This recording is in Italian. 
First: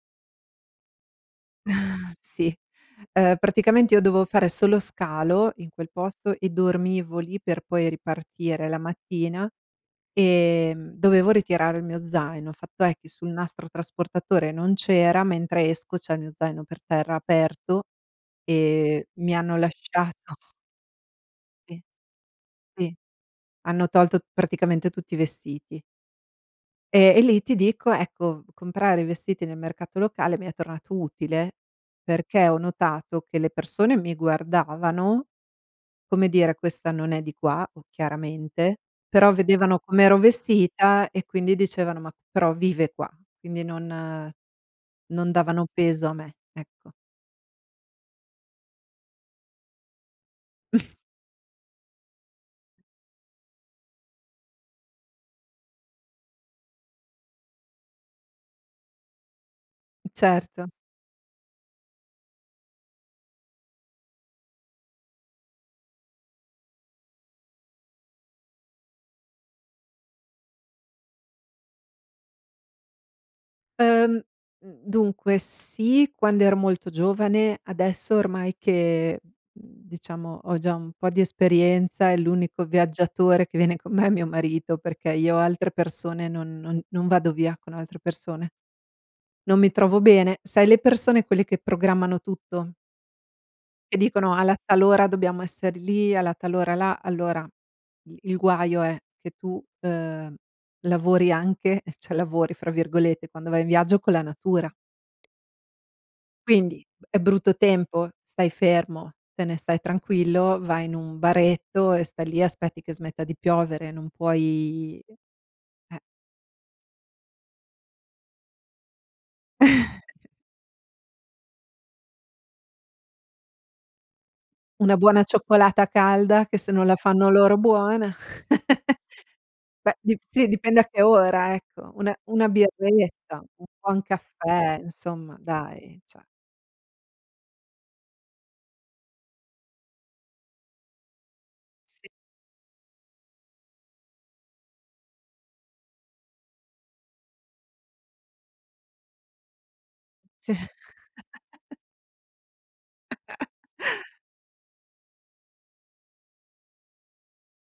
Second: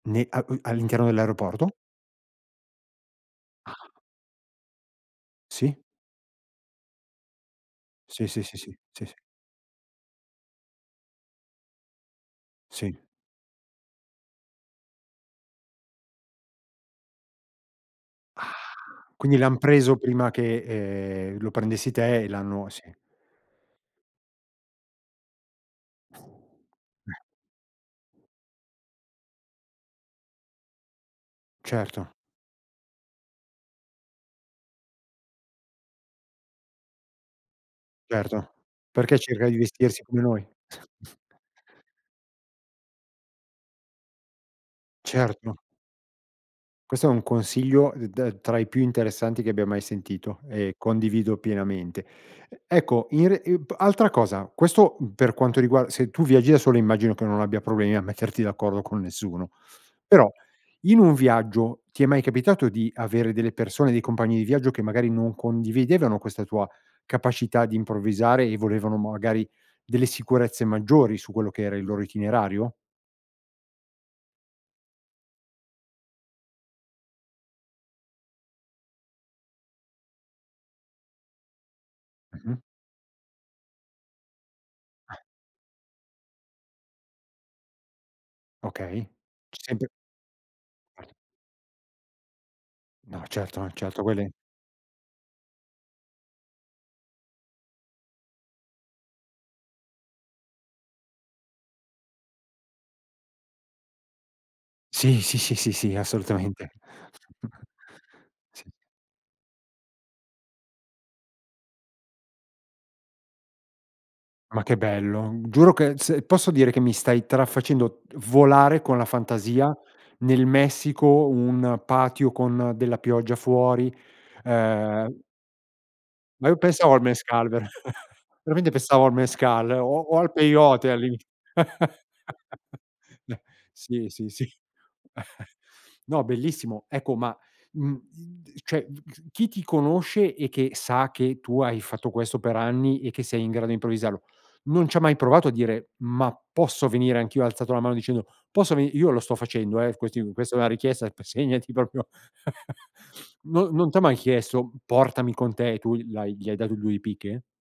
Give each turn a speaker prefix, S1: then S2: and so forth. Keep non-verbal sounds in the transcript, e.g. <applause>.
S1: Nè a uhm, all'interno dell'aeroporto?
S2: <chuckles> Sì. Uhm,
S1: Ah. <exhales>
S2: praticamente io dovevo fare solo scalo in
S1: Sì.
S2: quel posto e dormivo lì per poi
S1: Sì, sì, sì,
S2: ripartire
S1: sì.
S2: la
S1: Sì, sì.
S2: mattina. Ehm, dovevo ritirare il mio zaino. Il fatto è
S1: Sì.
S2: che sul nastro trasportatore non c'era, mentre esco c'è il mio zaino per terra, aperto,
S1: Ah!
S2: e mi
S1: Quindi l'han
S2: hanno
S1: preso
S2: lasciato
S1: prima che, ehm, lo
S2: Sì.
S1: prendessi te e l'hanno sì.
S2: Sì, hanno tolto praticamente tutti i vestiti. Ehm, e
S1: <blows air> Eh
S2: lì ti dico, ecco, comprare i vestiti nel mercato locale mi è tornato utile
S1: Certo.
S2: perché ho notato che le persone mi guardavano, come dire: "Questa non è di qua
S1: Certo.
S2: chiaramente".
S1: Perché
S2: Però
S1: cercava di
S2: vedevano
S1: vestirsi
S2: com'ero
S1: come noi?
S2: vestita e quindi
S1: <chuckles>
S2: dicevano: "Ma però vive qua", quindi non non
S1: Certo.
S2: davano peso a me, ecco.
S1: Questo è un consiglio, uhm, d tra i più interessanti che abbia mai sentito e
S2: <chuckles>
S1: condivido pienamente. Ecco, in re ap altra cosa, questo, per quanto riguarda se tu viaggi da solo, immagino che non abbia problemi a metterti d'accordo con nessuno. Però
S2: Certo.
S1: in un viaggio ti è mai capitato di avere delle persone, dei compagni di viaggio, che magari non condividevano questa tua capacità di improvvisare e volevano magari delle sicurezze maggiori su quello che era il loro itinerario?
S2: Uhm, mhmm, dunque sì, quando ero molto giovane. Adesso ormai che, mhmm, diciamo ho già un po' di esperienza, e
S1: Mh-mh.
S2: l'unico viaggiatore che viene con me è mio marito, perché
S1: <chuckles>
S2: io altre persone, non non non vado via con altre persone.
S1: Okay. C'è
S2: Non mi
S1: sempre
S2: trovo bene. Sai le persone quelle che programmano tutto
S1: No certo no
S2: e
S1: certo, quelli
S2: dicono: "Alla tal ora dobbiamo esser lì, alla tal ora là." Allora i il guaio è che tu, uhm, lavori anche, cioè "lavori" fra virgolette, quando vai in viaggio con la natura.
S1: Sì, sì, sì, sì. Assolutamente,
S2: Quindi, è brutto
S1: <chuckles>
S2: tempo? Stai
S1: sì.
S2: fermo, te ne stai tranquillo, vai in un baretto e stai lì e aspetti che smetta di piovere. Non
S1: Ma che
S2: puoi
S1: bello.
S2: eh.
S1: Giuro che se posso dire che mi stai tra facendo d volare con la fantasia
S2: <chuckles>
S1: nel Messico, un patio con della pioggia fuori,
S2: Una
S1: ehm
S2: buona cioccolata
S1: Ma
S2: calda, che
S1: io
S2: se non
S1: pensavo
S2: la
S1: al
S2: fanno
S1: mezcal
S2: loro
S1: vera
S2: buona.
S1: <chuckles> veramente
S2: <chuckles>
S1: pensavo al mezcal
S2: Beh
S1: o o
S2: di
S1: al
S2: sì, dipende a
S1: peyote al
S2: che
S1: limite.
S2: ora, ecco.
S1: <chuckles>
S2: Una una
S1: N
S2: birretta, un buon
S1: sì, sì, sì.
S2: caffè, insomma
S1: <chuckles>
S2: dai,
S1: No,
S2: cioè
S1: bellissimo. Ecco, ma, mhmm, i d cioè, chi ti conosce e che sa che tu hai
S2: Sì.
S1: fatto questo per anni e che sei in grado di improvvisarlo, non c'ha mai provato a dire: "Ma posso venire anch'io?" Ha alzato la mano dicendo: "Posso veni" Io lo sto facendo, eh, quest
S2: Sì.
S1: questa è una richiesta, segnati
S2: <chuckles>
S1: proprio <chuckles>
S2: <chuckles>
S1: No non t'ha mai chiesto: "Portami con te", e tu l'hai gli hai dato due di picche?